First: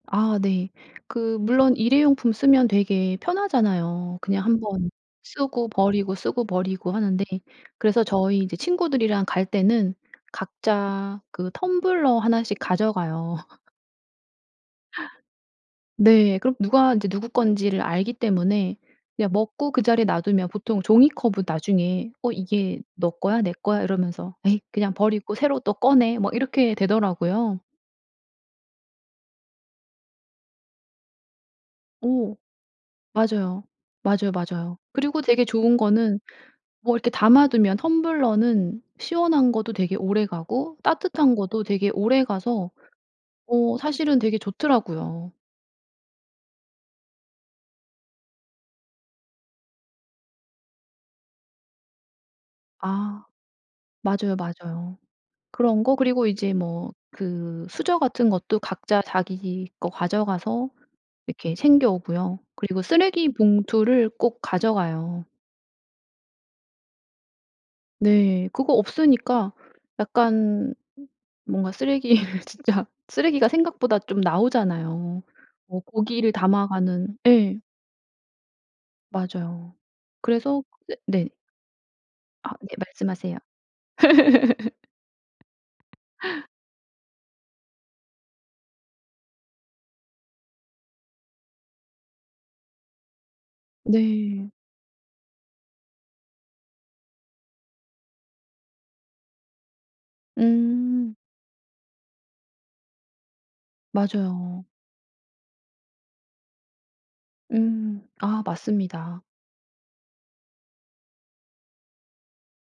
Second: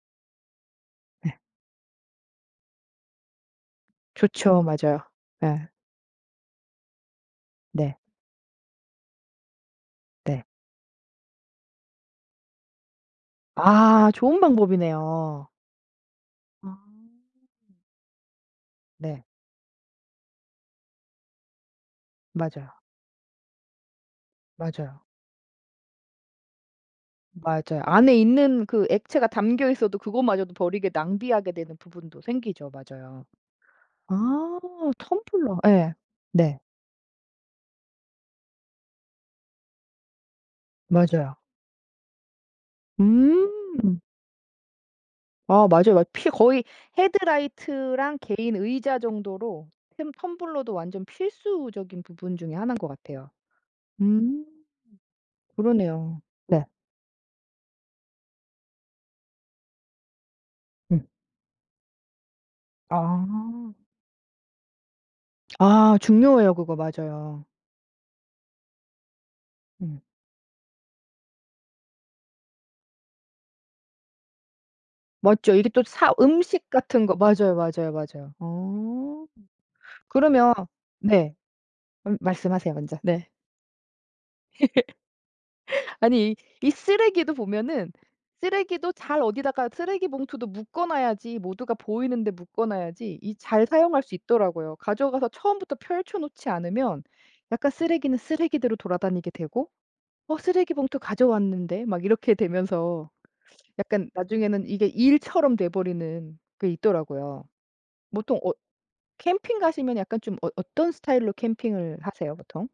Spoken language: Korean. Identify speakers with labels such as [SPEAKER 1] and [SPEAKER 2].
[SPEAKER 1] 아 네.
[SPEAKER 2] 네.
[SPEAKER 1] 그 물론 일회용품 쓰면 되게 편하잖아요. 그냥 1
[SPEAKER 2] 좋죠.
[SPEAKER 1] 번
[SPEAKER 2] 맞아요.
[SPEAKER 1] 쓰고
[SPEAKER 2] 예.
[SPEAKER 1] 버리고, 쓰고 버리고 하는데
[SPEAKER 2] 네.
[SPEAKER 1] 그래서 저희 이제 친구들이랑 갈 때는
[SPEAKER 2] 네.
[SPEAKER 1] 각자 그 텀블러 하나씩 가져가요.
[SPEAKER 2] 아 좋은 방법이네요.
[SPEAKER 1] 네. 그럼
[SPEAKER 2] 아.
[SPEAKER 1] 누가 이제 누구 건지를 알기 때문에
[SPEAKER 2] 네.
[SPEAKER 1] 그냥 먹고 그 자리에 놔두면 보통 종이컵은 나중에 어
[SPEAKER 2] 맞아요.
[SPEAKER 1] "이게 너 거야, 내 거야?" 이러면서 "에이 그냥
[SPEAKER 2] 맞아요.
[SPEAKER 1] 버리고 새로 또 꺼내." 뭐 이렇게 되더라고요.
[SPEAKER 2] 맞아요. 안에 있는 그 액체가 담겨 있어도 그것마저도 버리게 낭비하게 되는 부분도
[SPEAKER 1] 어.
[SPEAKER 2] 생기죠. 맞아요.
[SPEAKER 1] 맞아요. 맞아요,
[SPEAKER 2] 아
[SPEAKER 1] 맞아요. 그리고 되게
[SPEAKER 2] 텀블러.
[SPEAKER 1] 좋은
[SPEAKER 2] 예
[SPEAKER 1] 거는
[SPEAKER 2] 네.
[SPEAKER 1] 뭐 이렇게 담아 두면 텀블러는 시원한 거도 되게 오래가고 따뜻한
[SPEAKER 2] 맞아요.
[SPEAKER 1] 거도 되게 오래가 어
[SPEAKER 2] 음.
[SPEAKER 1] 사실은 되게 좋더라고요.
[SPEAKER 2] 아 맞아요, 맞 피 거의 헤드라이트랑 개인 의자 정도로 템 텀블러도 완전 필수적인 부분 중의 하나인 것
[SPEAKER 1] 아.
[SPEAKER 2] 같아요.
[SPEAKER 1] 맞아요,
[SPEAKER 2] 음.
[SPEAKER 1] 맞아요. 그런 거.
[SPEAKER 2] 그러네요.
[SPEAKER 1] 그리고 이제
[SPEAKER 2] 네.
[SPEAKER 1] 뭐 그 수저 같은 것도 각자 자기 거 가져가서
[SPEAKER 2] 음.
[SPEAKER 1] 이렇게 챙겨 오고요. 그리고 쓰레기
[SPEAKER 2] 아.
[SPEAKER 1] 봉투를 꼭 가져가요.
[SPEAKER 2] 아 중요해요. 그거 맞아요.
[SPEAKER 1] 네. 그거 없으니까
[SPEAKER 2] 음.
[SPEAKER 1] 약간 뭔가 쓰레기를 진짜 쓰레기가 생각보다 좀 나오잖아요.
[SPEAKER 2] 맞죠. 이게
[SPEAKER 1] 뭐
[SPEAKER 2] 또 사
[SPEAKER 1] 고기를
[SPEAKER 2] 음식 같은 거.
[SPEAKER 1] 담아가는
[SPEAKER 2] 맞아요,
[SPEAKER 1] 예.
[SPEAKER 2] 맞아요, 맞아요. 어.
[SPEAKER 1] 맞아요.
[SPEAKER 2] 그러면
[SPEAKER 1] 그래서 쎄 네.
[SPEAKER 2] 네. 음
[SPEAKER 1] 아 네.
[SPEAKER 2] 말씀하세요 먼저. 네.
[SPEAKER 1] 말씀하세요.
[SPEAKER 2] 아니 이 이 쓰레기도 보면은 쓰레기도 잘 어디다가 쓰레기 봉투도 묶어 놔야지 모두가 보이는데 묶어 놔야지 이 잘 사용할 수
[SPEAKER 1] 네.
[SPEAKER 2] 있더라고요. 가져가서 처음부터 펼쳐 놓지 않으면 약간 쓰레기는 쓰레기대로 돌아다니게 되고 "어 쓰레기 봉투
[SPEAKER 1] 음.
[SPEAKER 2] 가져왔는데?" 막 이렇게 되면서 약간 나중에는
[SPEAKER 1] 맞아요.
[SPEAKER 2] 이게 일처럼 돼 버리는 게 있더라고요.
[SPEAKER 1] 음.
[SPEAKER 2] 보통
[SPEAKER 1] 아
[SPEAKER 2] 엇
[SPEAKER 1] 맞습니다.
[SPEAKER 2] 캠핑 가시면 약간 좀 어 어떤 스타일로 캠핑을 하세요, 보통?